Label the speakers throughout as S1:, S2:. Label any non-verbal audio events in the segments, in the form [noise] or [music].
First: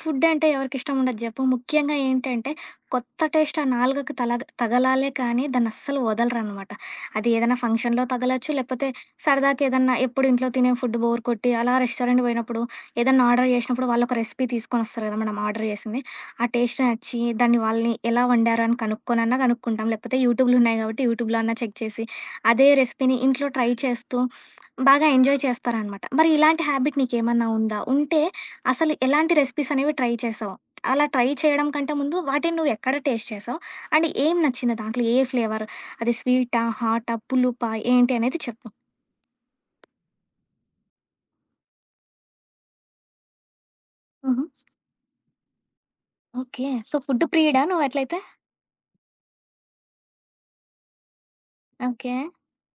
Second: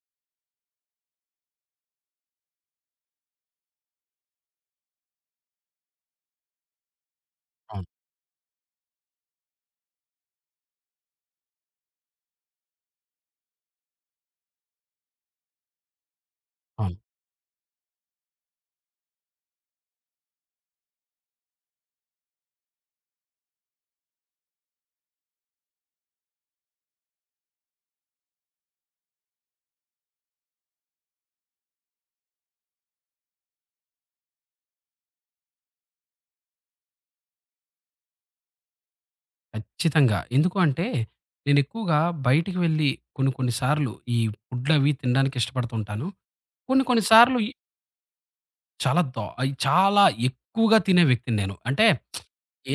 S1: Food అంటే ఎవరికిష్టం ఉండదు జెప్పు. ముఖ్యంగా ఏంటంటే, కొత్త టేస్ట్ ఆ నాలుకకి తలగ తగలాలే కానీ దాన్నస్సలు వదలరనమాట. అది ఏదైనా
S2: అవును.
S1: ఫంక్షన్‌లో తగలొచ్చు, లేకపోతే సరదాకేదన్నా ఎప్పుడు ఇంట్లో తినే ఫుడ్ బోర్ కొట్టి, అలా రెస్టారెంట్‌కి బోయినప్పుడు, ఏదన్నా ఆర్డర్ జేసినప్పుడు వాళ్ళొక రెసిపీ తీసుకొనొస్తారు గదా! మనం ఆర్డర్ జేసింది. ఆ టేస్ట్
S2: అవును.
S1: నచ్చి, దాన్ని వాళ్ళని ఎలా వండారు అని కనుక్కొనన్నా గనుక్కుంటాం. లేకపోతే యూట్యూబ్‌లున్నాయి గాబట్టి, యూట్యూబ్‌లో అన్నా చెక్ చేసి, అదే రెసిపీని ఇంట్లో ట్రై చేస్తూ, బాగా ఎంజాయ్ చేస్తారనమాట. మరి ఇలాంటి హ్యాబిట్ నీకేమన్నా ఉందా? ఉంటే అసలు ఎలాంటి రెసిపీస్ అనేవి ట్రై చేసావు? అలా ట్రై చేయడం కంటే ముందు వాటిని నువ్వు ఎక్కడ టేస్ట్ చేసావు? అండ్ ఏం నచ్చింది దాంట్లో? ఏ ఫ్లేవర్? అది స్వీటా? హాటా? పులుపా? ఏంటి అనేది చెప్పు.
S2: ఖచ్చితంగా. ఎందుకు అంటే, నేనెక్కువగా బయటికి వెళ్ళి కొన్ని కొన్ని సార్లు
S1: హుహు.
S2: ఫుడ్‌లవి తినడానికి ఇష్టపడుతూ ఉంటాను.
S1: ఓకే.
S2: కొన్ని
S1: సో,
S2: కొన్ని
S1: ఫుడ్
S2: సార్లు ఈ
S1: ప్రియుడా నువ్వట్లయితే?
S2: చాలా దా ఈ చాలా ఎక్కువగా తినే వ్యక్తిని నేను. అంటే
S1: ఓకే.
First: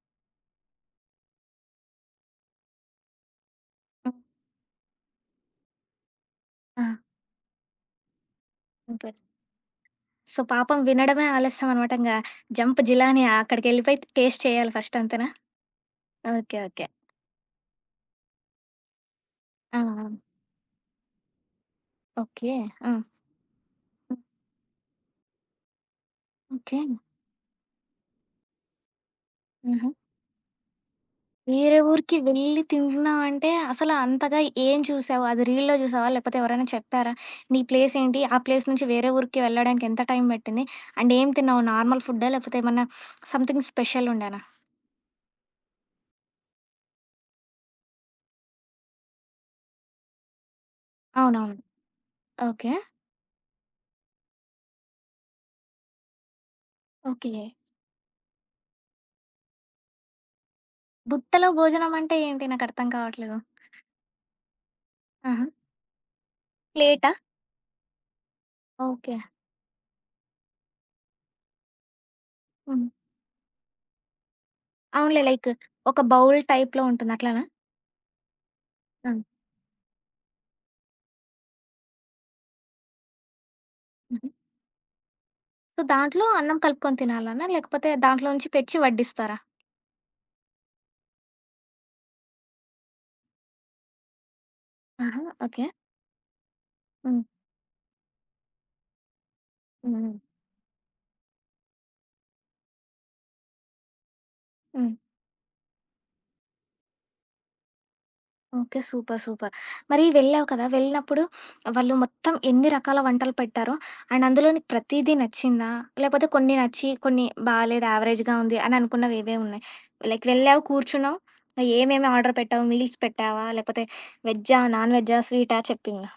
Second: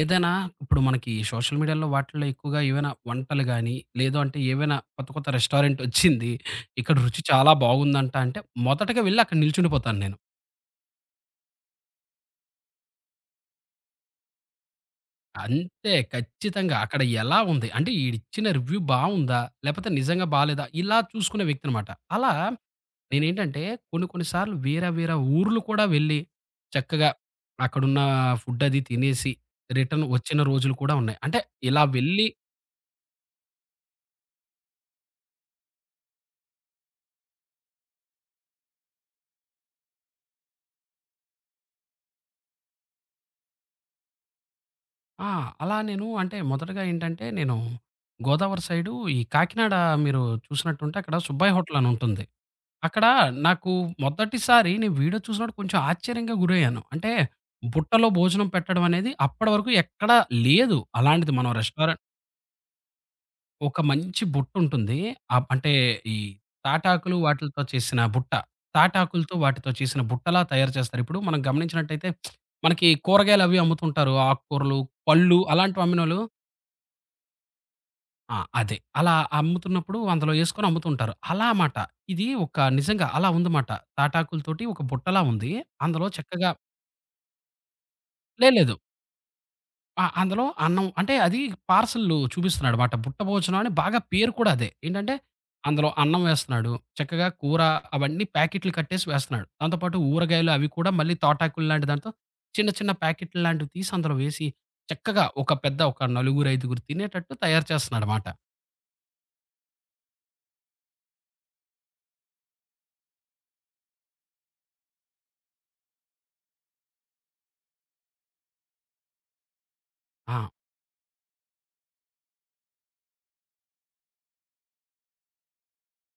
S2: ఏదైనా ఇప్పుడు మనకి సోషల్ మీడియాలో వాటిల్లో ఎక్కువగా ఏవైనా వంటలు గాని,
S1: హ్మ్.
S2: లేదు అంటే ఏవైనా కొత్త కొత్త రెస్టారెంటొచ్చింది.
S1: ఆ!
S2: ఇక్కడ రుచి చాలా బాగుందంట అంటే, మొదటగా
S1: సూపర్.
S2: వెళ్ళి అక్కడ నిల్చుండిపోతాను నేను.
S1: సో, పాపం వినడమే ఆలస్యం అనమాట. ఇంగ జంప్ జిలాని అక్కడికెళ్ళిపోయి టేస్ట్ చేయాలి ఫస్ట్ అంతేనా?
S2: అంతే.
S1: ఓకే.
S2: ఖచ్చితంగా.
S1: ఓకే.
S2: అక్కడ ఎలా ఉంది? అంటే ఈడిచ్చిన రివ్యూ బావుందా?
S1: ఆ!
S2: లేపోతే
S1: ఆ!
S2: నిజంగా బాలేదా? ఇలా చూసుకునే వ్యక్తనమాట. అలా
S1: ఓకే. ఆ!
S2: నేనేంటంటే కొన్ని కొన్ని సార్లు వేరే వేరే ఊర్లు కూడా వెళ్ళి
S1: ఓకే.
S2: చక్కగా అక్కడున్న ఫుడ్ అది తినేసి
S1: హుహు.
S2: రిటర్న్ వచ్చిన రోజులు కూడా ఉన్నాయి. అంటే
S1: వేరే
S2: ఇలా
S1: ఊరికి
S2: వెళ్ళి
S1: వెళ్ళి తింటున్నావంటే, అసలు అంతగా ఏం చూసావు? అది రీల్‌లో చూసావా? లేకపోతే ఎవరైనా చెప్పారా? నీ ప్లేస్ ఏంటి? ఆ ప్లేస్ నుంచి వేరే ఊరికి వెళ్ళడానికి ఎంత టైం పట్టింది? అండ్ ఏం తిన్నావు? నార్మల్ ఫుడ్డా? లేకపోతే ఏమన్నా సంథింగ్ స్పెషల్ ఉండేనా?
S2: ఆ! అలా నేను అంటే మొదటగా ఏంటంటే నేను గోదావరి సైడు ఈ కాకినాడ మీరు చూసినట్టుంటే అక్కడ సుబ్బయ్య
S1: అవునవును.
S2: హోటలనుంటుంది.
S1: ఓకే.
S2: అక్కడ నాకు మొదటిసారి నేను వీడియో చూసినప్పుడు కొంచెం ఆశ్చర్యంగా గురయ్యాను. అంటే
S1: ఓకే.
S2: బుట్టలో భోజనం పెట్టడం అనేది అప్పటి వరకు ఎక్కడా లేదు. అలాంటిది
S1: బుట్టలో
S2: మనం
S1: భోజనం
S2: రెస్టారెంట్
S1: అంటే ఏంటి? నాకర్థం కావట్లేదు.
S2: ఒక మంచి బుట్టుంటుంది.
S1: ఆహా!
S2: అంటే ఈ
S1: ప్లేటా?
S2: తాటాకులు వాటిలతో చేసిన బుట్ట.
S1: ఓకే.
S2: తాటాకులతో వాటితో చేసిన బుట్టలా తయారు చేస్తారు. ఇప్పుడు మనం గమనించినట్టయితే
S1: హ్మ్.
S2: మనకి కూరగాయలు అవి అమ్ముతుంటారు. ఆకుకూరలు,
S1: అవునులే.
S2: పళ్ళు
S1: లైక్
S2: అలాంటివి
S1: ఒక
S2: అమ్మినోళ్ళు
S1: బౌల్ టైప్‌లో ఉంటుంది. అట్లనా?
S2: ఆ! అదే. అలా
S1: హ్మ్.
S2: అమ్ముతున్నప్పుడు అందులో యేసుకొని అమ్ముతుంటారు. అలా మాట. ఇది ఒక నిజంగా అలా ఉందమాట.
S1: హుహు.
S2: తాటాకులతోటి ఒక బుట్టలా ఉంది.
S1: సో,
S2: అందులో
S1: దాంట్లో
S2: చక్కగా
S1: అన్నం కలుపుకొని తినాలనా? లేకపోతే దాంట్లో
S2: లేదు.
S1: నుంచి
S2: లేదు.
S1: తెచ్చి వడ్డిస్తారా?
S2: ఆ! అందులో అన్నం అంటే అది పార్సల్‌లు చూపిస్తున్నాడమాట. బుట్ట భోజనం అని బాగా పేరు కూడా అదే. ఏంటంటే
S1: ఆహా! ఓకే.
S2: అందులో అన్నం వేస్తున్నాడు.
S1: హ్మ్.
S2: చక్కగా కూర అవన్నీ ప్యాకెట్లు కట్టేసి వేస్తున్నాడు. దాంతో పాటు
S1: హ్మ్.
S2: ఊరగాయలు అవి కూడా మళ్ళీ తాటాకులు లాంటి దాంతో చిన్న చిన్న ప్యాకెట్లు లాంటివి తీసి అందులో వేసి
S1: హ్మ్.
S2: చక్కగా ఒక పెద్ద ఒక నలుగురు, ఐదుగురు తినేటట్టు తయారు చేస్తున్నాడమాట.
S1: ఓకే. సూపర్. సూపర్. మరి వెళ్ళావు కదా! వెళ్ళినప్పుడు వాళ్ళు మొత్తం ఎన్ని రకాల వంటలు పెట్టారో అండ్ అందులో నీకు ప్రతీదీ నచ్చిందా? లేకపోతే కొన్ని నచ్చి, కొన్ని బాలేదు, యావరేజ్‌గా ఉంది అని అనుకున్నవి ఏవేవి ఉన్నాయి? లైక్
S2: ఆ!
S1: వెళ్ళావు, కూర్చున్నావు, ఏమేమి ఆర్డర్ పెట్టావు? మీల్స్ పెట్టావా? లేకపోతే వెజ్జా? నాన్ వెజ్జా? స్వీటా? చెప్పింగా?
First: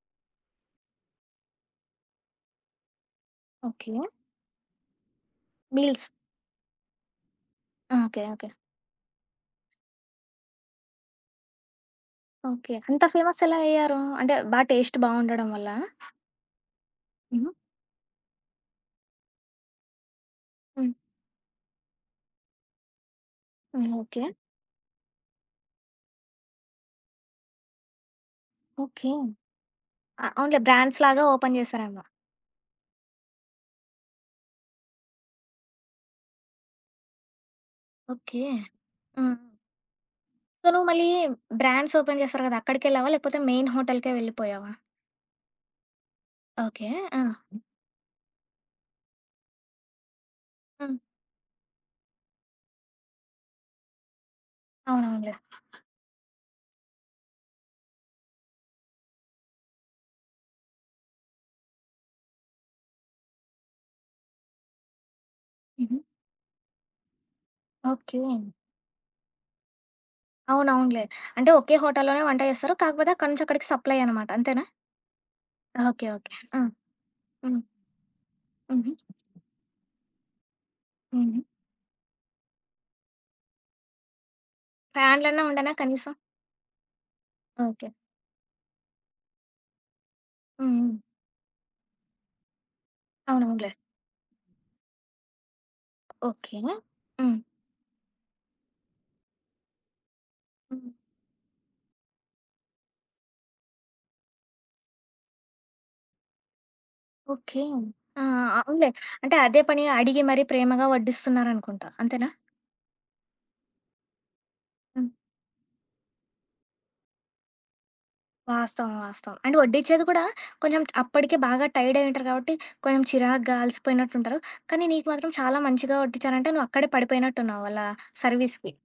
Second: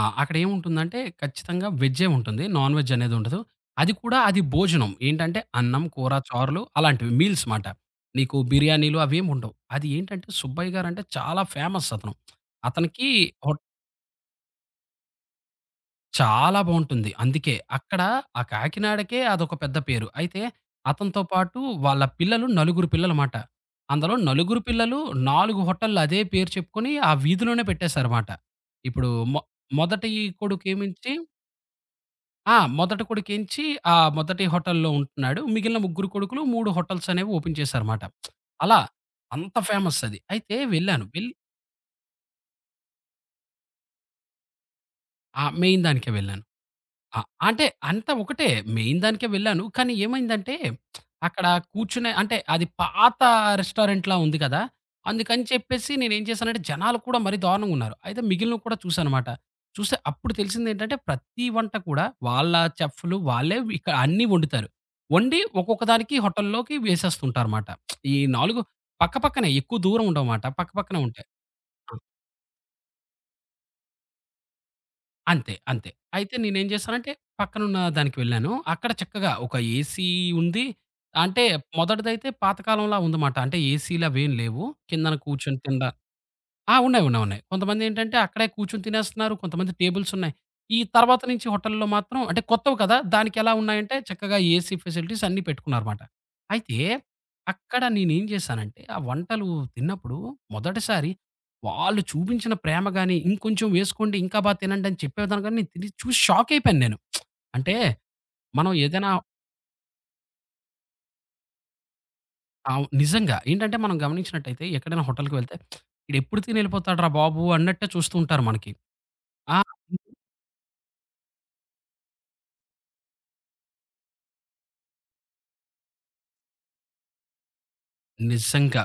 S2: ఆ! అక్కడేముంటుందంటే ఖచ్చితంగా వెజ్జే ఉంటుంది. నాన్ వెజ్ అనేది ఉండదు.
S1: ఓకే.
S2: అది కూడా అది భోజనం. ఏంటంటే అన్నం,
S1: మీల్స్.
S2: కూర, చారులు అలాంటివి మీల్స్ మాట.
S1: ఆ! ఓకే.
S2: నీకు
S1: ఓకే.
S2: బిర్యానీలు అవేం ఉండవు. అది ఏంటంటే సుబ్బయ్య గారంటే చాలా ఫేమస్ అతను.
S1: ఓకే. అంత
S2: అతనికి
S1: ఫేమస్ ఎలా
S2: హోట్
S1: అయ్యారు? అంటే బా టేస్ట్ బావుండడం వల్లా?
S2: చాలా బావుంటుంది.
S1: హుహు.
S2: అందుకే అక్కడ ఆ కాకినాడకే అదొక పెద్ద పేరు. అయితే
S1: హ్మ్.
S2: అతనితో పాటు వాళ్ళ పిల్లలు నలుగురు పిల్లలమాట.
S1: హ్మ్.
S2: అందులో
S1: ఓకే.
S2: నలుగురు పిల్లలు 4 హోటల్‌లు అదే పేరు చెప్పుకొని ఆ వీధిలోనే పెట్టేశారుమాట. ఇప్పుడు
S1: ఓకే.
S2: మొ మొదటి
S1: ఆ! అవునులే.
S2: కొడుకేమించి
S1: బ్రాండ్స్‌లాగా ఓపెన్ చేశారేమో.
S2: ఆ! మొదటి కొడుకేంచి ఆ మొదటి హోటల్‌లో ఉంటున్నాడు. మిగిలిన ముగ్గురు కొడుకులు 3 హోటల్స్ అనేవి ఓపెన్ చేశారుమాట.
S1: ఓకే.
S2: అలా
S1: హ్మ్.
S2: అంత ఫేమస్ అది. అయితే
S1: సో, నువ్వు
S2: వెళ్ళాను.
S1: మళ్ళీ
S2: వెళ్ళి
S1: బ్రాండ్స్ ఓపెన్ చేస్తారు కదా! అక్కడికెళ్ళావా? లేకపోతే మెయిన్ హోటల్‌కే వెళ్ళిపోయావా?
S2: మెయిన్ దానికే వెళ్ళాను.
S1: ఓకే.
S2: ఆ!
S1: ఆ! హ్మ్.
S2: అంటే అంతా ఒకటే. మెయిన్ దానికే వెళ్ళాను. కానీ ఏమైందంటే,
S1: హ్మ్.
S2: అక్కడ కూర్చునే అంటే అది పాత రెస్టారెంట్‌లా ఉంది కదా!
S1: అవునవునులే.
S2: అందుకని చెప్పేసి నేనేం చేశానంటే, జనాలు కూడా మరీ దారుణంగా ఉన్నారు. అయితే మిగిలినవి కూడా చూసానమాట. చూస్తే అప్పుడు తెలిసిందేంటంటే, ప్రతి వంట కూడా వాళ్ళ చెఫ్‌లు వాళ్ళే ఇక్కడ అన్నీ వండుతారు. వండి ఒక్కొక్క
S1: హుహు.
S2: దానికి హోటల్‌లోకి వేసేస్తుంటారుమాట. ఈ
S1: ఓకే.
S2: 4 పక్కపక్కనే ఎక్కువ దూరం ఉండవుమాట. పక్కపక్కనే
S1: అవునవునులే.
S2: ఉంటాయి.
S1: అంటే ఒకే
S2: ఆ!
S1: హోటల్‌లోనే వంట చేస్తారు. కాకపోతే అక్కడి నుంచి అక్కడికి సప్లై అనమాట. అంతేనా?
S2: అంతే.
S1: ఓకే. ఓకే.
S2: అయితే
S1: ఆ!
S2: నేనేం చేశానంటే,
S1: హ్మ్.
S2: పక్కనున్న దానికి వెళ్ళాను. అక్కడ
S1: హుహు.
S2: చక్కగా ఒక ఏసీ ఉంది.
S1: హుహు.
S2: అంటే మొదటిదైతే పాతకాలంలా ఉందమాట. అంటే ఏసీ‌లవేం లేవు. కిందన
S1: ఫ్యాన్‌లన్నా
S2: కూర్చొని
S1: ఉండనా
S2: తినడా
S1: కనీసం?
S2: ఆ! ఉన్నాయి.
S1: ఓకే.
S2: కొంతమందేంటంటే అక్కడే కూర్చొని తినేస్తున్నారు. కొంతమంది టేబుల్సున్నాయి.
S1: హ్మ్.
S2: ఈ
S1: హ్మ్.
S2: తర్వాత నుంచి హోటల్‌లో మాత్రం అంటే కొత్తవి కదా! దానికెలా
S1: అవునవునులే.
S2: ఉన్నాయంటే చక్కగా ఏసీ ఫెసిలిటీస్ అన్నీ పెట్టుకున్నారమాట.
S1: ఓకే.
S2: అయితే
S1: హ్మ్.
S2: అక్కడ నేనేం చేశానంటే ఆ వంటలు తిన్నప్పుడు
S1: హ్మ్.
S2: మొదటిసారి వాళ్ళు చూపించిన ప్రేమ గాని, ఇంకొంచెం వేసుకోండి ఇంకా బాగా తినండి అని చెప్పేదాన్ని గాని నేను తిని చూసి షాకయిపోయాను నేను.
S1: ఓకే.
S2: అంటే
S1: ఆ!
S2: మనం
S1: అవునులే.
S2: ఏదైనా
S1: అంటే అదే పనిగా అడిగి మరీ ప్రేమగా వడ్డిస్తున్నారనుకుంటా. అంతేనా?
S2: నిజంగా ఏంటంటే మనం గమనించినట్టయితే ఎక్కడైనా
S1: హ్మ్.
S2: హోటల్‌కి వెళ్తే "ఈడెప్పుడు తిని ఎళ్ళిపోతాడురా బాబు" అన్నట్టే చూస్తూ ఉంటారు మనకి.
S1: వాస్తవం. వాస్తవం. అండ్
S2: ఆ!
S1: వడ్డించేది కూడా కొంచెం అప్పటికే బాగా టైర్డ్ అయి ఉంటారు కాబట్టి, కొంచెం చిరాగ్గా అలసిపోయినట్టుంటారు. కానీ నీకు మాత్రం చాలా మంచిగా వడ్డించారంటే నువ్వు అక్కడే పడిపోయినట్టున్నావు వాళ్ళ సర్వీస్‌కి.
S2: నిజంగా.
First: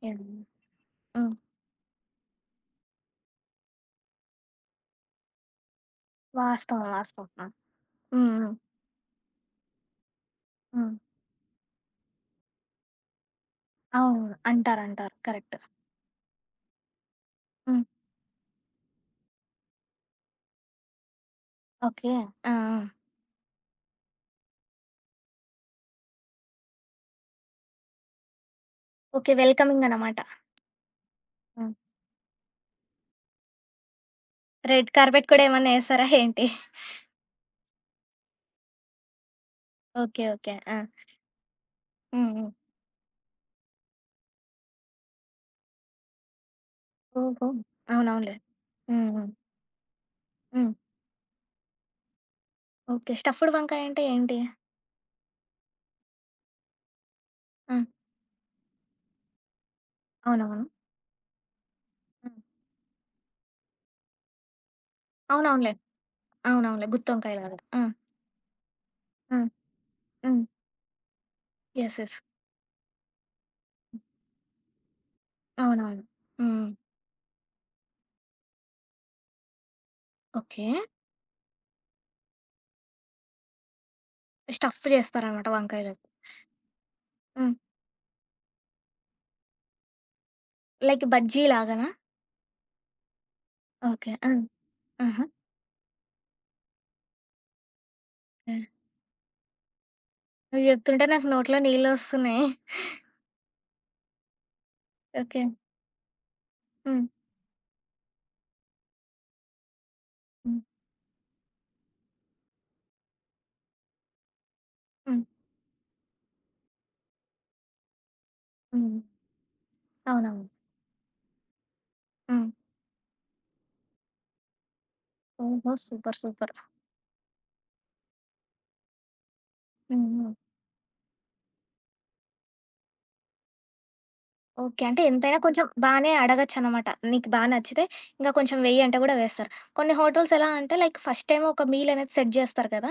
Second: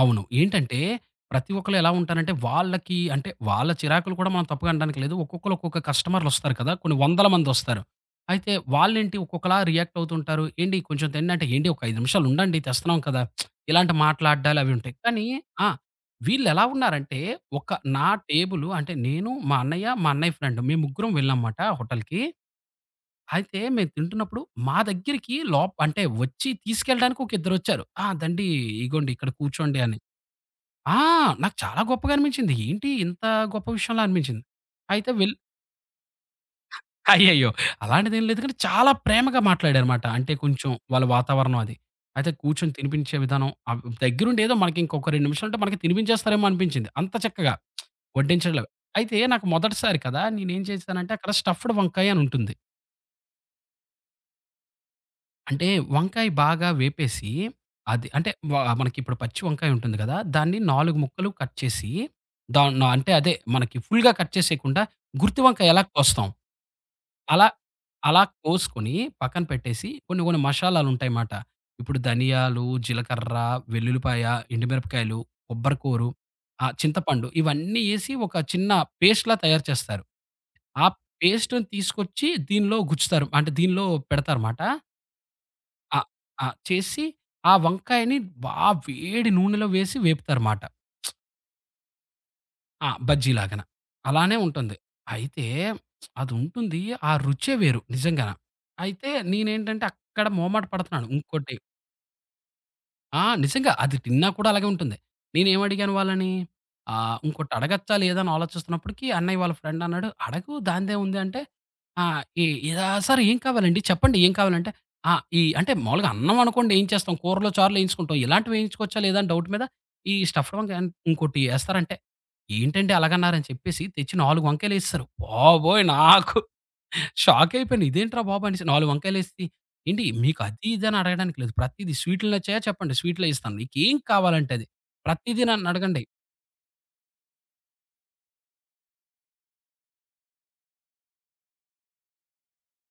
S2: అవును.
S1: యాహ్!
S2: ఏంటంటే
S1: హ్మ్.
S2: ప్రతి ఒక్కళ్ళు ఎలా ఉంటారంటే వాళ్ళకి అంటే వాళ్ళ చిరాకులు కూడా మనం తప్పుగా అనడానికి లేదు. ఒక్కొక్కళ్ళు ఒక్కొక్క కస్టమర్‌లొస్తారు కదా!
S1: వాస్తవం.
S2: కొన్ని వందల
S1: వాస్తవం. ఆ!
S2: మందొస్తారు.
S1: హ్మ్. హ్మ్.
S2: అయితే వాళ్ళేంటి ఒక్కొక్కలా రియాక్ట్ అవుతుంటారు. ఏండి
S1: హ్మ్.
S2: కొంచెం తెండి అంటే ఏండి ఒక 5 నిమిషాలు ఉండండి తెస్తున్నాం కదా! ఇలాంటి
S1: అవును.
S2: మాట్లాడ్డాలు అవి
S1: అంటారు.
S2: ఉంటాయి.
S1: అంటారు.
S2: కానీ
S1: కరెక్ట్.
S2: ఆ! వీళ్ళెలా ఉన్నారంటే ఒక
S1: హ్మ్.
S2: నా టేబులు అంటే నేను, మా అన్నయ్య, మా అన్నయ్య ఫ్రెండ్ మేము ముగ్గురం వెళ్ళాం మాట
S1: ఓకే.
S2: హోటల్‌కి.
S1: ఆ! ఆ!
S2: అయితే మేము తింటున్నప్పుడు మా దగ్గరికి లోప్ అంటే వచ్చి తీసుకెళ్ళడానికి ఒక ఇద్దరొచ్చారు. "ఆ! దండి ఇగోండి ఇక్కడ
S1: ఓకే.
S2: కూర్చోండి"
S1: వెల్కమింగ్
S2: అని.
S1: అనమాట.
S2: ఆ! నాకు
S1: హ్మ్.
S2: చాలా గొప్పగా అనిపించింది. ఏంటి ఇంత గొప్ప విషయంలా అనిపించింది.
S1: రెడ్
S2: అయితే
S1: కార్పెట్
S2: వెళ్
S1: కూడా ఏమన్నా ఏసారా ఏంటి?
S2: అయ్యయ్యో! అలాంటిదేం లేదు కానీ చాలా ప్రేమగా మాట్లాడారుమాట.
S1: ఓకే.
S2: అంటే
S1: ఓకే.
S2: కొంచెం
S1: ఆ!
S2: వాళ్ళ వాతావరణం అది. అయితే
S1: హ్మ్. హ్మ్.
S2: కూర్చొని తినిపించే విధానం దగ్గరుండి ఏదో మనకి ఇంకొక 2 నిమిషాలుంటే మనకి తినిపించేస్తారేమో అనిపించింది. అంత
S1: ఓహో!
S2: చక్కగా
S1: అవునవునులే.
S2: వడ్డించడంలో.
S1: హ్మ్.
S2: అయితే
S1: హ్మ్.
S2: నాకు మొదటిసారి కదా! నేనేం
S1: హ్మ్.
S2: చేశానంటే అక్కడ స్టఫ్డ్ వంకాయ అని ఉంటుంది.
S1: ఓకే. స్టఫ్డ్ వంకాయ అంటే ఏంటి?
S2: అంటే వంకాయ బాగా వేపేసి,
S1: ఆ!
S2: అది అంటే వ మనకిప్పుడు పచ్చి వంకాయ ఉంటుంది గదా! దాన్ని
S1: అవునవును.
S2: 4 ముక్కలు కట్ చేసి,
S1: హ్మ్.
S2: దాన్ అంటే అదే మనకి ఫుల్‌గా కట్ చేసేయకుండా గుత్తి వంకాయ
S1: అవునవునులే.
S2: ఎలా కోస్తాం,
S1: అవునవునులే.
S2: అలా
S1: గుత్తొంకాయలాగా. ఆ!
S2: అలా కోసుకొని
S1: ఆ!
S2: పక్కన పెట్టేసి కొన్ని కొన్ని
S1: హ్మ్.
S2: మషాలాలుంటాయిమాట. ఇప్పుడు
S1: యెస్. యెస్.
S2: ధనియాలు, జీలకర్ర, వెల్లుల్లిపాయ, ఎండుమిరపకాయలు, కొబ్బరి
S1: అవునవును.
S2: కూరు,
S1: హ్మ్.
S2: చింతపండు ఇవన్నీ ఏసి ఒక చిన్న పేస్ట్‌లా తయారు చేస్తారు.
S1: ఓకే.
S2: ఆ పేస్ట్‌ని తీసుకొచ్చి దీనిలో గుచ్చుతారు. అంటే దీనిలో పెడతారుమాట.
S1: స్టఫ్ చేస్తారనమాట వంకాయలు.
S2: ఆ! ఆ! చేసి ఆ
S1: హ్మ్.
S2: వంకాయని బా వేడి నూనెలో వేసి వేపుతారుమాట.
S1: లైక్ బజ్జీ లాగానా?
S2: ఆ! బజ్జీలాగాన.
S1: ఓకే. ఆ!
S2: అలానే ఉంటుంది.
S1: ఆహా!
S2: అయితే అదుంటుంది. ఆ రుచే వేరు నిజంగాన.
S1: హ్మ్.
S2: అయితే నేనేంటంటే అక్కడ మొహమాట
S1: నువ్వు చెప్తుంటే
S2: పడుతున్నాను.
S1: నాకు
S2: ఇంకోటి
S1: నోట్లో నీళ్ళొస్తున్నాయి.
S2: ఆ! నిజంగా. అది తిన్నా కూడా అలాగే ఉంటుంది.
S1: ఓకే.
S2: నేనేమడిగాను వాళ్ళని,
S1: హ్మ్.
S2: ఇంకోటి అడగచ్చా లేదా అని ఆలోచిస్తున్నప్పటికి అన్నయ్య వాళ్ళ ఫ్రెండ్ అన్నాడు, "అడగు
S1: హ్మ్.
S2: దానిదేముంది" అంటే, ఆహ్, ఈ ఇలా "సార్ ఏం కావాలండి? చెప్పండి ఏం కావాలంటే" ఆ!
S1: హ్మ్.
S2: ఈ అంటే మామూలుగా అన్నం అనుకోండి ఏం చేస్తాం, కూరలో చారులో ఏయించుకుంటాం. ఇలాంటివి ఏయించుకోవచ్చా
S1: హ్మ్.
S2: లేదా అని డౌట్ మీద ఈ
S1: అవునవును.
S2: స్టఫ్డ్ వంకాయ ఇంకోటి ఎస్తారంటే,
S1: హ్మ్.
S2: "ఏంటండి అలాగన్నారు" అని చెప్పేసి తెచ్చి 4 వంకాయలేసేశారు.
S1: ఓహో!
S2: బాబోయ్!
S1: సూపర్.
S2: నాకు
S1: సూపర్.
S2: షాకయిపోయాను. ఇదేంట్రా బాబు! అనేసి 4 వంకాయలేసి, "ఏండి
S1: హ్మ్. హ్మ్.
S2: మీకు అది, ఇది అని అడగడానికి లేదు. ప్రతీది స్వీటులు నచ్చాయా చెప్పండి స్వీట్లే ఇస్తాను. మీకేం కావాలంటే అది.
S1: ఓకే. అంటే ఎంతైనా
S2: ప్రతీది
S1: కొంచెం
S2: నన్నడగండి"
S1: బానే అడగొచ్చనమాట. నీకు బా నచ్చితే ఇంకా కొంచెం వెయ్యి అంటే గూడా వేస్తారు. కొన్ని హోటల్స్ ఎలా అంటే లైక్ ఫస్ట్ టైమ్ ఒక మీల్ అనేది సెట్ జేస్తారు కదా!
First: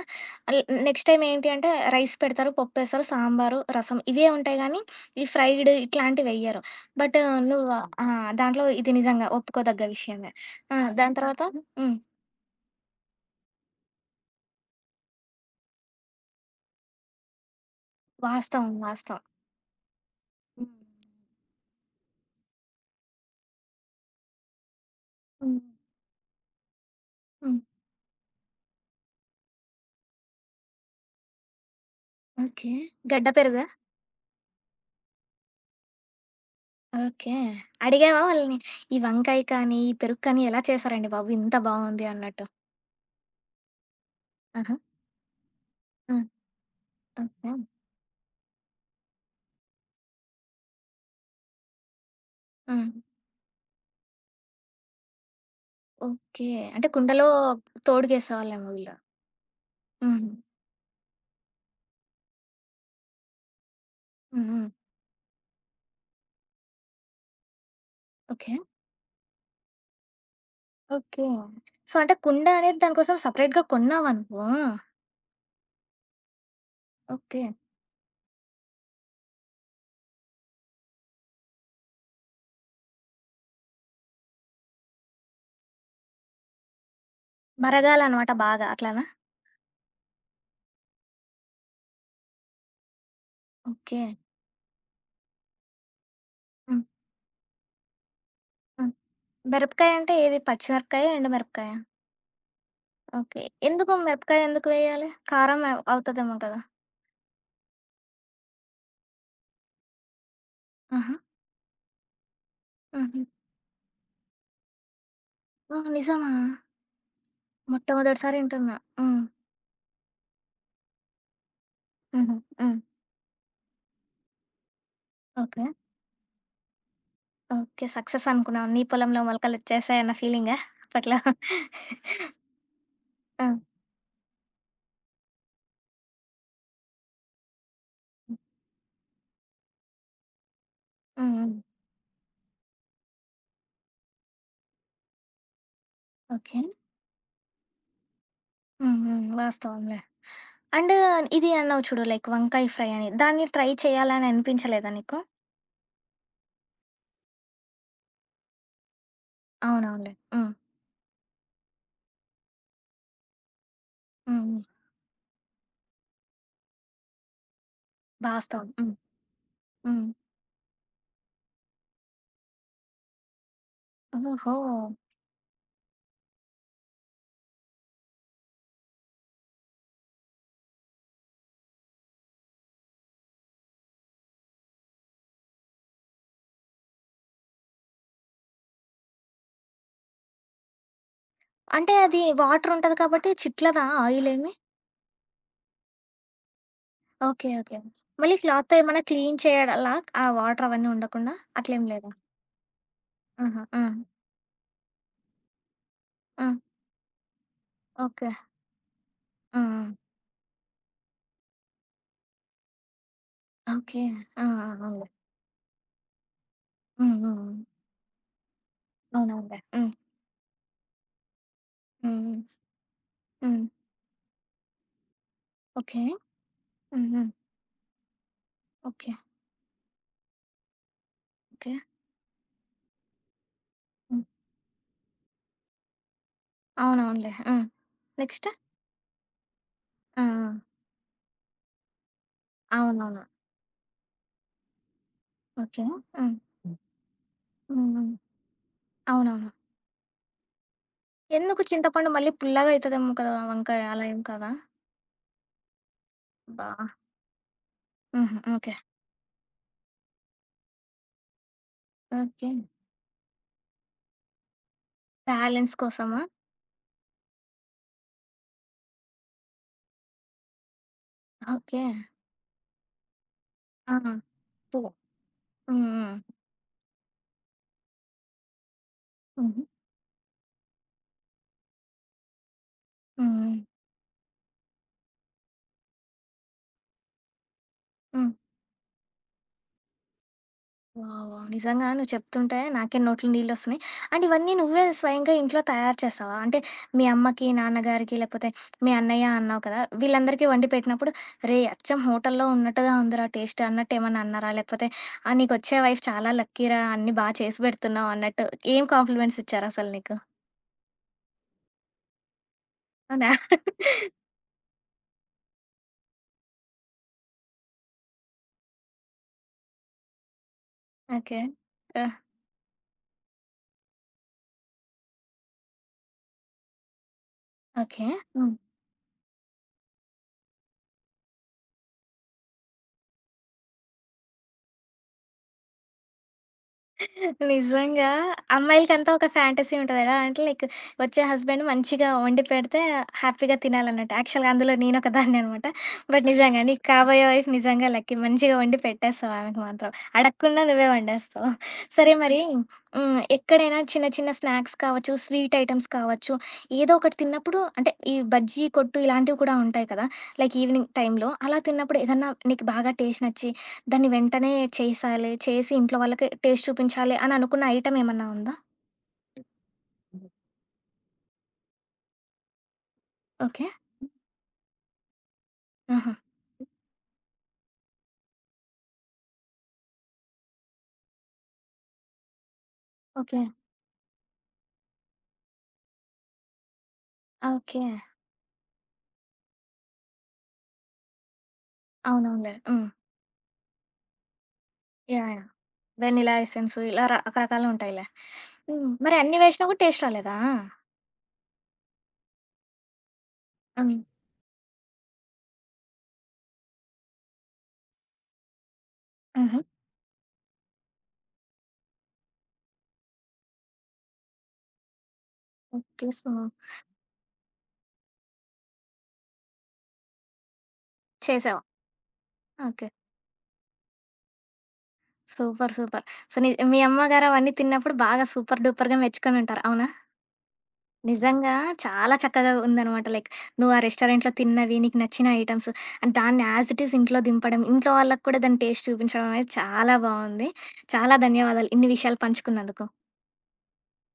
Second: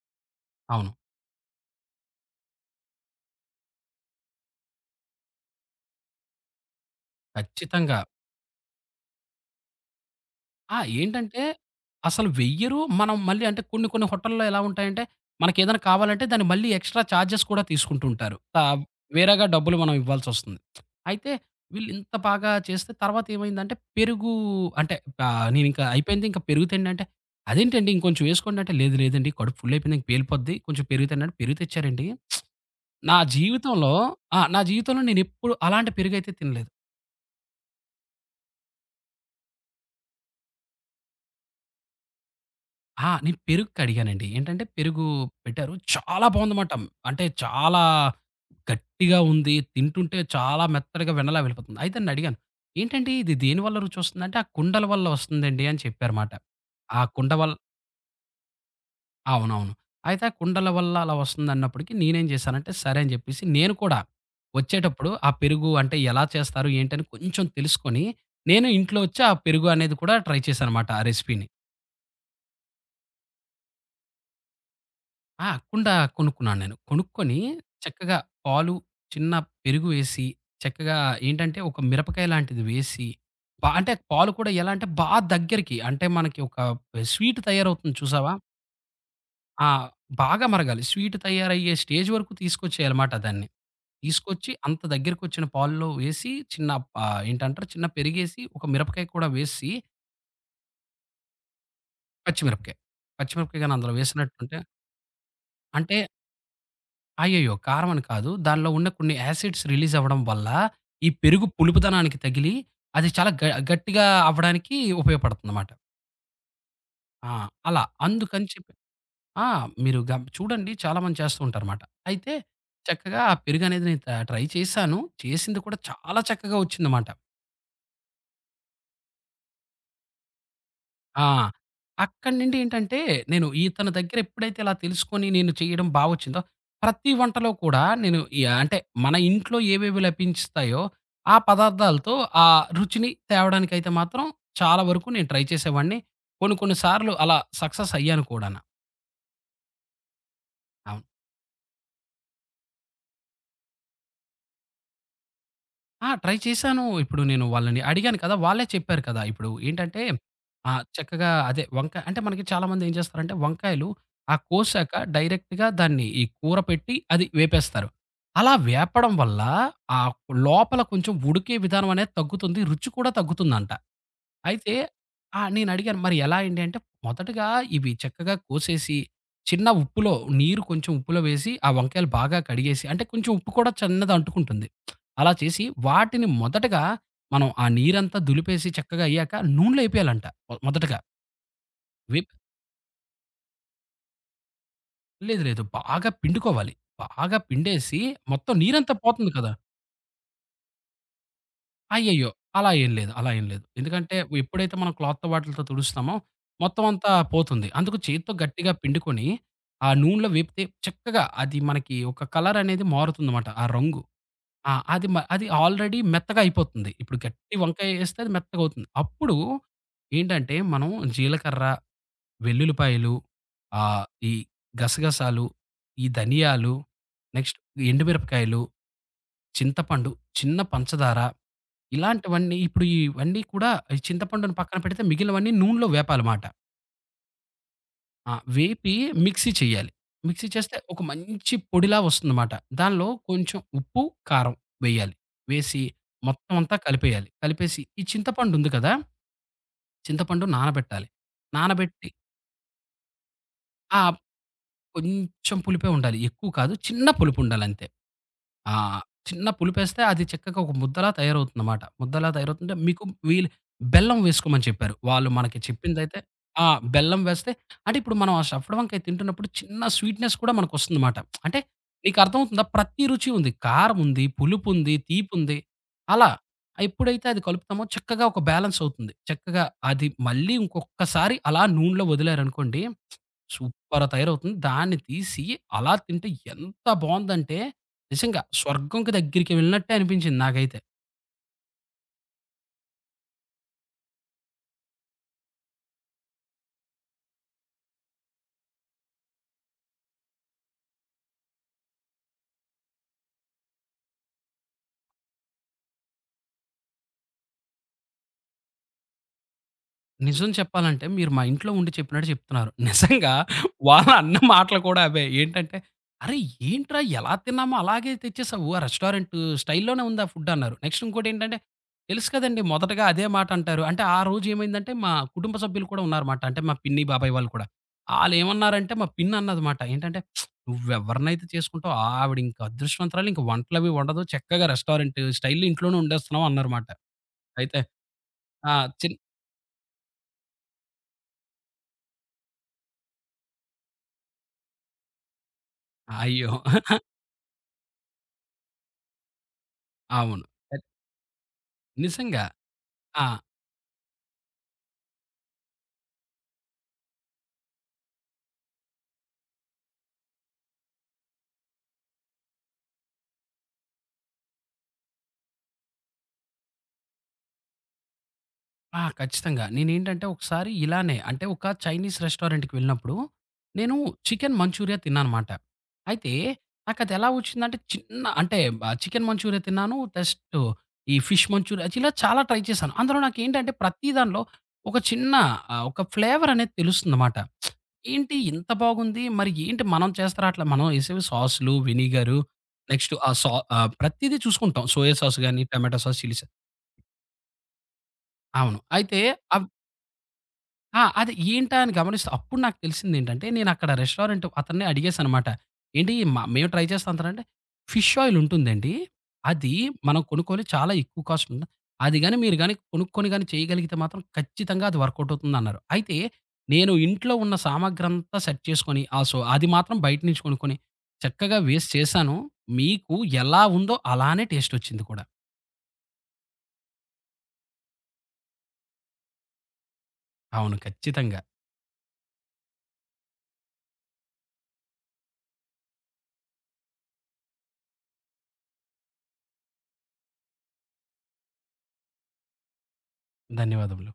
S1: ఆల్
S2: అవును.
S1: నెక్స్ట్ టైమ్ ఏంటి అంటే రైస్ పెడతారు, పప్పేస్తారు, సాంబారు, రసం ఇవే ఉంటాయి గానీ, ఈ ఫ్రైడ్ ఇట్లాంటివెయ్యరు. బట్ నువ్వు
S2: ఖచ్చితంగా.
S1: ఆ! దాంట్లో ఇది నిజంగా ఒప్పుకోదగ్గ విషయమే.
S2: ఆ!
S1: ఆ! దాని
S2: ఏంటంటే,
S1: తర్వాత హ్మ్.
S2: అసలు వెయ్యరు. మనం మళ్ళీ అంటే కొన్ని కొన్ని హోటల్‌లో ఎలా ఉంటాయంటే, మనకేదైనా కావాలంటే దాన్ని మళ్ళీ ఎక్స్‌ట్రా చార్జెస్ కూడా తీసుకుంటుంటారు.
S1: వాస్తవం. వాస్తవం.
S2: వేరేగా డబ్బులు మనం ఇవ్వాల్సొస్తుంది. అయితే వీళ్ళింత బాగా చేస్తే తర్వాతేమైందంటే పెరుగు అంటే
S1: హ్మ్.
S2: నేనింకా అయిపోయింది. ఇంకా పెరుగు తిండి అంటే,
S1: హ్మ్.
S2: "అదేంటండి ఇంకొంచెం వేసుకోండి" అంటే, "లేదు లేదండి కడుపు ఫుల్ అయిపోయింది. ఇంక పేలిపోద్ది. కొంచెం పెరుగు తిండి" అంటే పెరుగు తెచ్చారండి.
S1: ఓకే.
S2: నా
S1: గడ్డ పెరుగా?
S2: జీవితంలో ఆ! నా జీవితంలో నేనెప్పుడు అలాంటి పెరుగైతే తినలేదు.
S1: ఓకే. అడిగావా వాళ్ళని? ఈ వంకాయ కానీ, ఈ పెరుగు కానీ ఎలా చేశారండి బాబు ఇంత బావుంది అన్నట్టు?
S2: ఆ! నేను పెరుగడిగానండి. ఏంటంటే
S1: ఆహా!
S2: పెరుగు పెట్టారు.
S1: ఆ!
S2: చాలా బావుందమాట. అంటే
S1: ఓకే.
S2: చాలా గట్టిగా ఉంది. తింటుంటే చాలా మెత్తగా వెన్నలా వెళ్ళిపోతుంది. అయితే నేనడిగాను.
S1: ఆ!
S2: "ఏంటండి ఇది దేనివల్ల రుచొస్తుందంటే, ఆ కుండల వల్ల వస్తుందండి" అని చెప్పారుమాట.
S1: ఓకే. అంటే
S2: ఆ
S1: కుండలో
S2: కుండ వల్
S1: తోడుగేసేవాళ్ళేమో వీళ్ళు.
S2: అవునవును. అయితే
S1: హ్మ్.
S2: ఆ కుండల వల్ల అలా వస్తుందన్నప్పటికి నేనేం చేశానంటే, సరే అని చెప్పేసి నేను కూడా
S1: హ్మ్. హ్మ్.
S2: వచ్చేటప్పుడు ఆ పెరుగు అంటే ఎలా చేస్తారు ఏంటని కొంచెం తెలుసుకొని,
S1: ఓకే.
S2: నేను ఇంట్లో వచ్చి ఆ పెరుగు అనేది కూడా ట్రై చేశానమాట ఆ
S1: ఓకే.
S2: రెసిపీని.
S1: సో, అంటే కుండ అనేది దాని కోసం సెపరేట్‌గా కొన్నావా నువ్వు?
S2: ఆ! కుండ కొనుక్కున్నాను నేను. కొనుక్కొని
S1: ఓకే.
S2: చక్కగా పాలు, చిన్న పెరుగు వేసి, చక్కగా ఏంటంటే ఒక మిరపకాయ లాంటిది వేసి, పా అంటే పాలు కూడా ఎలా అంటే బా దగ్గరికి అంటే మనకి ఒక స్వీట్ తయారవుతుంది
S1: బరగాలనమాట
S2: చూసావా?
S1: బాగా అట్లానా?
S2: ఆ! బాగా మరగాలి. స్వీట్ తయారయ్యే స్టేజ్ వరకు తీసుకొచ్చేయాలమాట దాన్ని.
S1: ఓకే.
S2: తీసుకొచ్చి అంత దగ్గరకొచ్చిన పాల్లో వేసి చిన్న
S1: హ్మ్.
S2: ఏంటంటారు చిన్న పెరిగేసి, ఒక
S1: హ్మ్.
S2: మిరపకాయ కూడా వేసి
S1: మిరపకాయ అంటే ఏది పచ్చిమిరపకాయ, ఎండుమిరపకాయ?
S2: పచ్చిమిరపకాయ,
S1: ఓకే.
S2: పచ్చిమిరపకాయ గాని అందులో
S1: ఎందుకు మిరపకాయ
S2: వేసినట్టుంటే
S1: ఎందుకు వేయాలి? కారం అవ్
S2: అంటే
S1: అవుతదేమో కదా!
S2: అయ్యయ్యో! కారం అని కాదు. దానిలో ఉన్న కొన్ని యాసిడ్స్ రిలీజ్ అవ్వడం వల్ల, ఈ
S1: ఆహా!
S2: పెరుగు పులుపుదనానికి తగిలి, అది
S1: హుహు.
S2: చాలా గ గట్టిగా అవ్వడానికి ఉపయోగపడుతుందన్నమాట.
S1: ఓహ్! నిజమా?
S2: ఆ! అలా.
S1: మొట్టమొదటిసారి
S2: అందుకని చెప్పి
S1: వింటున్నా. హ్మ్.
S2: ఆ! మీరు గమ్ చూడండి చాలా మంది చేస్తూ ఉంటారన్నమాట. అయితే
S1: హుహు. హ్మ్.
S2: చక్కగా ఆ పెరుగనేది నేను ట్రై చేశాను. చేసింది
S1: ఓకే.
S2: కూడా చాలా చక్కగా వచ్చిందన్నమాట.
S1: ఓకే. సక్సెస్ అనుకున్నావా? నీ పొలంలో మొలకలొచ్చేసాయన్న ఫీలింగా అప్పట్లో?
S2: ఆ! అక్కడి నుండి ఏంటంటే, నేను
S1: ఆ!
S2: ఇతని దగ్గర ఎప్పుడైతే ఇలా తెలుసుకొని నేను చేయడం బా వచ్చిందో, ప్రతి వంటలో కూడా నేను
S1: హ్మ్.
S2: అంటే మన ఇంట్లో ఏవేవి లభించుతాయో, ఆ
S1: హ్మ్. హ్మ్.
S2: పదార్థాలతో ఆ రుచిని తేవడానికైతే మాత్రం చాలా వరకు నేను ట్రై చేసేవాడిని. కొన్ని
S1: ఓకే.
S2: కొన్ని సార్లు అలా సక్సెస్ అయ్యాను కూడాన.
S1: హ్మ్. హ్మ్. వాస్తవంలే. అండ్
S2: అవును.
S1: ఇది అన్నావు చూడు లైక్ వంకాయ ఫ్రై అని. దాన్ని ట్రై చేయాలని అనిపించలేదా నీకు?
S2: ఆ! ట్రై చేశాను. ఇప్పుడు నేను వాళ్ళని అడిగాను కదా! వాళ్ళే చెప్పారు కదా! ఇప్పుడు ఏంటంటే
S1: అవునవునులే. హ్మ్.
S2: చక్కగా అదే వంకాయ అంటే మనకి చాలామంది ఏం చేస్తారంటే వంకాయలు ఆ
S1: హ్మ్. హ్మ్.
S2: కోసాక డైరెక్ట్‌గా దాన్ని ఈ కూర పెట్టి అది వేపేస్తారు. అలా
S1: వాస్తవం. హ్మ్.
S2: వేపడం వల్ల ఆ
S1: హ్మ్.
S2: లోపల కొంచెం ఉడికే విధానం అనేది తగ్గుతుంది. రుచి కూడా తగ్గుతుందంట.
S1: ఓహో!
S2: అయితే ఆ! నేనడిగాను, "మరి ఎలా అండి?" అంటే, మొదటగా ఇవి చక్కగా కోసేసి, చిన్న ఉప్పులో నీరు కొంచెం ఉప్పులో వేసి, ఆ వంకాయలు బాగా కడిగేసి అంటే కొంచెం ఉప్పు కూడా చిన్నది అంటుకుంటుంది. అలా చేసి, వాటిని మొదటగా మనం ఆ నీరంతా దులిపేసి చక్కగా అయ్యాక నూనెలో ఏపేయాలంట మొదటగా.
S1: అంటే అది
S2: వేప్
S1: వాటర్ ఉంటది కాబట్టి చిట్లదా ఆయిలేమి?
S2: లేదు లేదు. బాగా పిండుకోవాలి. బాగా
S1: ఓకే. ఓకే.
S2: పిండేసి
S1: మళ్ళీ
S2: మొత్తం
S1: క్లాత్‌తో
S2: నీరంతా
S1: ఏమన్నా
S2: పోతుంది
S1: క్లీన్
S2: కదా!
S1: చేయాలా ఆ వాటర్ అవన్నీ ఉండకుండా? అట్లేం లేదా?
S2: అయ్యయ్యో! అలా ఏం లేదు.
S1: ఆహా! ఆ!
S2: ఎందుకంటే ఎప్పుడైతే మనం క్లాత్‌తో వాటిలితో తుడుస్తామో
S1: ఆ!
S2: మొత్తం అంతా పోతుంది. అందుకు
S1: ఓకే.
S2: చేత్తో గట్టిగా పిండుకొని
S1: ఆ! ఆ!
S2: ఆ నూనెలో వేపితే చక్కగా అది మనకి ఒక కలర్ అనేది మారుతుందన్నమాట. ఆ రంగు.
S1: ఓకే. ఆ! ఆ!
S2: ఆ!
S1: అవునులే.
S2: అది ఆల్రెడీ మెత్తగా అయిపోతుంది.
S1: హ్మ్.
S2: ఇప్పుడు
S1: హ్మ్.
S2: గట్టి
S1: హ్మ్.
S2: వంకాయ ఏస్తే అది మెత్తగా అవుతుంది. అప్పుడు
S1: అవునవునులే. హ్మ్.
S2: ఏంటంటే మనం జీలకర్ర,
S1: హ్మ్. హ్మ్.
S2: వెల్లుల్లిపాయలు,
S1: హ్మ్.
S2: ఆహ్, ఈ గసగసాలు,
S1: ఓకే.
S2: ఈ ధనియాలు,
S1: హ్మ్. హ్మ్.
S2: నెక్స్ట్ ఎండుమిరపకాయలు
S1: ఓకే.
S2: చింతపండు, చిన్న పంచదార
S1: ఓకే.
S2: ఇలాంటివన్నీ ఇప్పుడు ఇవన్నీ కూడా ఈ
S1: హ్మ్.
S2: చింతపండుని పక్కన పెడితే మిగిలినవన్నీ నూనెలో వేపాలమాట.
S1: అవునవునులే. ఆ!
S2: ఆ!
S1: నెక్స్ట్?
S2: వేపి మిక్సీ చేయాలి.
S1: ఆ! ఆ!
S2: మిక్సీ చేస్తే ఒక మంచి పొడిలా వస్తుందన్నమాట. దానిలో
S1: అవునవును.
S2: కొంచెం ఉప్పు, కారం వేయాలి. వేసి
S1: ఓకే. ఆ!
S2: మొత్తం అంతా
S1: హ్మ్.
S2: కలిపేయాలి. కలిపేసి ఈ
S1: హ్మ్.
S2: చింతపండు ఉంది కదా!
S1: అవునవును.
S2: చింతపండు నానబెట్టాలి.
S1: ఎందుకు
S2: నానబెట్టి
S1: చింతపండు మళ్ళీ పుల్లగా అయితదేమో కదా! వంకాయ
S2: ఆ!
S1: అలా ఏం కాదా?
S2: కొంచెం పులిపే ఉండాలి. ఎక్కువ
S1: అబ్బా!
S2: కాదు. చిన్న పులుపుండాలంతే.
S1: హుహు.
S2: ఆ!
S1: ఓకే.
S2: చిన్న పులుపేస్తే అది చక్కగా ఒక ముద్దలా తయారవుతుందన్నమాట. ముద్దలా
S1: ఓకే.
S2: తయారవుతుంటే మీకు వీలు బెల్లం వేసుకోమని చెప్పారు. వాళ్ళు మనకి
S1: బ్యాలెన్స్
S2: చెప్పిందైతే
S1: కోసమా?
S2: ఆ! బెల్లం వేస్తే అంటే ఇప్పుడు మనం ఆ స్టఫ్డ్ వంకాయ తింటున్నప్పుడు చిన్న స్వీట్‌నెస్ కూడా మనకొస్తుందన్నమాట. అంటే
S1: ఓకే.
S2: మీకు అర్థమవుతుందా? ప్రతి రుచి ఉంది.
S1: ఆ!
S2: కారం ఉంది, పులుపు
S1: పుల్ల
S2: ఉంది, తీపి ఉంది.
S1: హ్మ్. హ్మ్.
S2: అలా ఎప్పుడైతే అది కలుపుతామో చక్కగా ఒక బ్యాలెన్స్ అవుతుంది.
S1: హుహు.
S2: చక్కగా అది మళ్ళీ ఇంకొక్కసారి అలా నూనెలో వదిలారనుకోండి
S1: హ్మ్. హ్మ్.
S2: సూపర్ తయారవుతుంది. దాన్ని తీసి అలా తింటే ఎంత బావుందంటే,
S1: హ్మ్.
S2: నిజంగా స్వర్గంకి దగ్గరికి వెళ్ళినట్టే అనిపించింది నాకైతే.
S1: వావ్! నిజంగా నువ్వు చెప్తుంటే నాకే నోట్లో నీళ్ళొస్తున్నాయి. అండ్ ఇవన్నీ నువ్వే స్వయంగా ఇంట్లో తయారు చేస్తావా? అంటే మీ అమ్మకి, నాన్నగారికి లేకపోతే మీ అన్నయ్య అన్నావు కదా! వీళ్ళందరికీ వండి పెట్టినప్పుడు "రేయ్! అచ్చం హోటల్‌లో ఉన్నట్టుగా ఉందిరా టేస్ట్" అన్నట్టు ఏమన్నా అన్నారా? లేకపోతే "ఆహ్, నీకొచ్చే వైఫ్ చాలా లక్కీరా అన్నీ బా చేసి పెడుతున్నావు" అన్నట్టు ఏం కాంప్లిమెంట్స్ ఇచ్చారసలు నీకు?
S2: నిజం చెప్పాలంటే మీరు మా ఇంట్లో ఉండి చెప్పినట్టు చెప్తున్నారు.
S1: అవునా?
S2: నిజంగా వాళ్ళ
S1: [laughs]
S2: అన్న మాటలు కూడా అవే. ఏంటంటే, "అరె! ఏంట్రా ఎలా తిన్నామో అలాగే తెచ్చేసావు. ఆ రెస్టారెంట్ స్టైల్‌లోనే ఉందా ఫుడ్" అన్నారు. Next
S1: okay.
S2: ఇంకోటేంటంటే,
S1: ఆ!
S2: తెలుసు కదండీ మొదటగా అదే మాట అంటారు. అంటే ఆ రోజు ఏమైందంటే మా కుటుంబ సభ్యులు కూడా ఉన్నారమాట. అంటే మా పిన్ని, బాబాయ్ వాళ్ళు కూడా.
S1: ఓకే. హ్మ్.
S2: ఆళ్ళేమన్నారంటే మా పిన్ని అన్నదమాట. ఏంటంటే, "నువ్వెవరినైతే చేసుకుంటావో ఆవిడ ఇంక అదృష్టవంతురాలు. ఇంక వంటలవి వండదు. చక్కగా రెస్టారెంట్ స్టైల్‌లో ఇంట్లోనే వండేస్తున్నావు" అన్నారుమాట. అయితే
S1: నిజంగా
S2: ఆ!
S1: అమ్మాయిలకంతా
S2: చిన్
S1: ఒక ఫ్యాంటసీ ఉంటది. ఎలా అంటే లైక్ వచ్చే హస్బెండ్ మంచిగా వండి పెడితే హ్యాపీగా తినాలన్నట్టు. యాక్చువల్‌గా అందులో నేనొక దాన్ని అనమాట. బట్
S2: అయ్యో!
S1: నిజంగా నీకు కాబోయే వైఫ్ నిజంగా లక్కీ. మంచిగా వండి పెట్టేస్తావు ఆమెకి మాత్రం.
S2: అవును.
S1: అడగకుండా
S2: అద్
S1: నువ్వే వండేస్తావు. సరే మరి
S2: నిజంగా. ఆ!
S1: ఎక్కడైనా చిన్న చిన్న స్నాక్స్ కావచ్చు, స్వీట్ ఐటెమ్స్ కావచ్చు, ఏదో ఒకటి తిన్నప్పుడు అంటే ఈ బజ్జీ కొట్టు ఇలాంటివి కూడా ఉంటాయి కదా! లైక్ ఈవినింగ్ టైంలో. అలా తిన్నప్పుడు ఏదన్నా నీకు బాగా టేస్ట్ నచ్చి దాన్ని వెంటనే చేసేయాలి. చేసి ఇంట్లో వాళ్ళకి టేస్ట్ చూపించాలి అని అనుకున్న ఐటెమ్ ఏమన్నా ఉందా?
S2: ఆ! ఖచ్చితంగా. నేనేంటంటే ఒకసారి ఇలానే అంటే ఒక చైనీస్ రెస్టారెంట్‌కి వెళ్ళినప్పుడు
S1: ఓకే.
S2: నేను చికెన్ మంచూరియా తిన్నానన్నమాట.
S1: ఆహా!
S2: అయితే నాకదెలా వచ్చిందంటే చిన్న అంటే చికెన్ మంచూరియా తిన్నాను. జస్ట్ ఈ ఫిష్ మంచూరియా ఇలా చాలా ట్రై చేశాను. అందులో
S1: ఓకే.
S2: నాకేంటంటే ప్రతి దానిలో ఒక చిన్న ఒక ఫ్లేవర్ అనేది తెలుస్తుందన్నమాట.
S1: ఓకే.
S2: ఏంటి ఇంత బాగుంది. మరి ఏంటి మనం చేస్తే రాట్లా. మనం ఏసేవి సాస్‌లు, వెనిగరు
S1: అవునవునులే. హ్మ్.
S2: నెక్స్ట్ ఆ సా ఆహ్, ప్రతీదీ చూసుకుంటాం. Soya
S1: yeah!
S2: Sauce
S1: yeah!
S2: గాని, tomato sauce,
S1: vanilla
S2: chilli sauce.
S1: Essence ఇలా రకరకాలుంటాయిలే.
S2: అవును.
S1: మరి
S2: అయితే
S1: అన్ని
S2: అవ్
S1: వేసినా కూడా టేస్ట్ రాలేదా?
S2: ఆ! అది ఏంటా అని గమనిస్తే అప్పుడు నాకు తెలిసిందేంటంటే, నేనక్కడ
S1: హ్మ్.
S2: రెస్టారెంట్ అతన్ని అడిగేశాననమాట. "ఏండి మేము ట్రై చేస్తాం" అంటారంటే, ఫిష్ ఆయిల్ ఉంటుందండి.
S1: హుహు.
S2: అది మనం కొనుక్కొని చాలా ఎక్కువ కాస్ట్ ఉంటుంది. అది గాని మీరు గాని కొనుక్కొని గాని చేయగలిగితే మాత్రం ఖచ్చితంగా అది వర్కౌట్ అవుతుందన్నారు.
S1: ఓకే.
S2: అయితే
S1: సో,
S2: నేను ఇంట్లో ఉన్న సామాగ్రంతా సెట్ చేసుకొని, ఆ! సో, అది మాత్రం బయట నుంచి కొనుక్కొని చక్కగా
S1: చేసావు.
S2: వేసి చేశాను.
S1: ఓకే.
S2: మీకు ఎలా ఉందో అలానే టేస్టొచ్చింది కూడా.
S1: సూపర్. సూపర్. సో, నీ మీ అమ్మగారు అవన్నీ తిన్నప్పుడు బాగా సూపర్ డూపర్‌గా మెచ్చుకొనుంటారు. అవునా?
S2: అవును. ఖచ్చితంగా.
S1: నిజంగా చాలా చక్కగా ఉందనమాట. లైక్ నువ్వు ఆ రెస్టారెంట్‌లో తిన్నవి, నీకు నచ్చిన ఐటెమ్స్ అండ్ దాన్ని యాజ్ ఇట్ ఈజ్ ఇంట్లో దింపడం, ఇంట్లో వాళ్ళకి కూడా దాని టేస్ట్ చూపించడం అనేది చాలా బావుంది. చాలా ధన్యవాదాలు ఇన్ని విషయాలు పంచుకున్నందుకు.
S2: ధన్యవాదములు.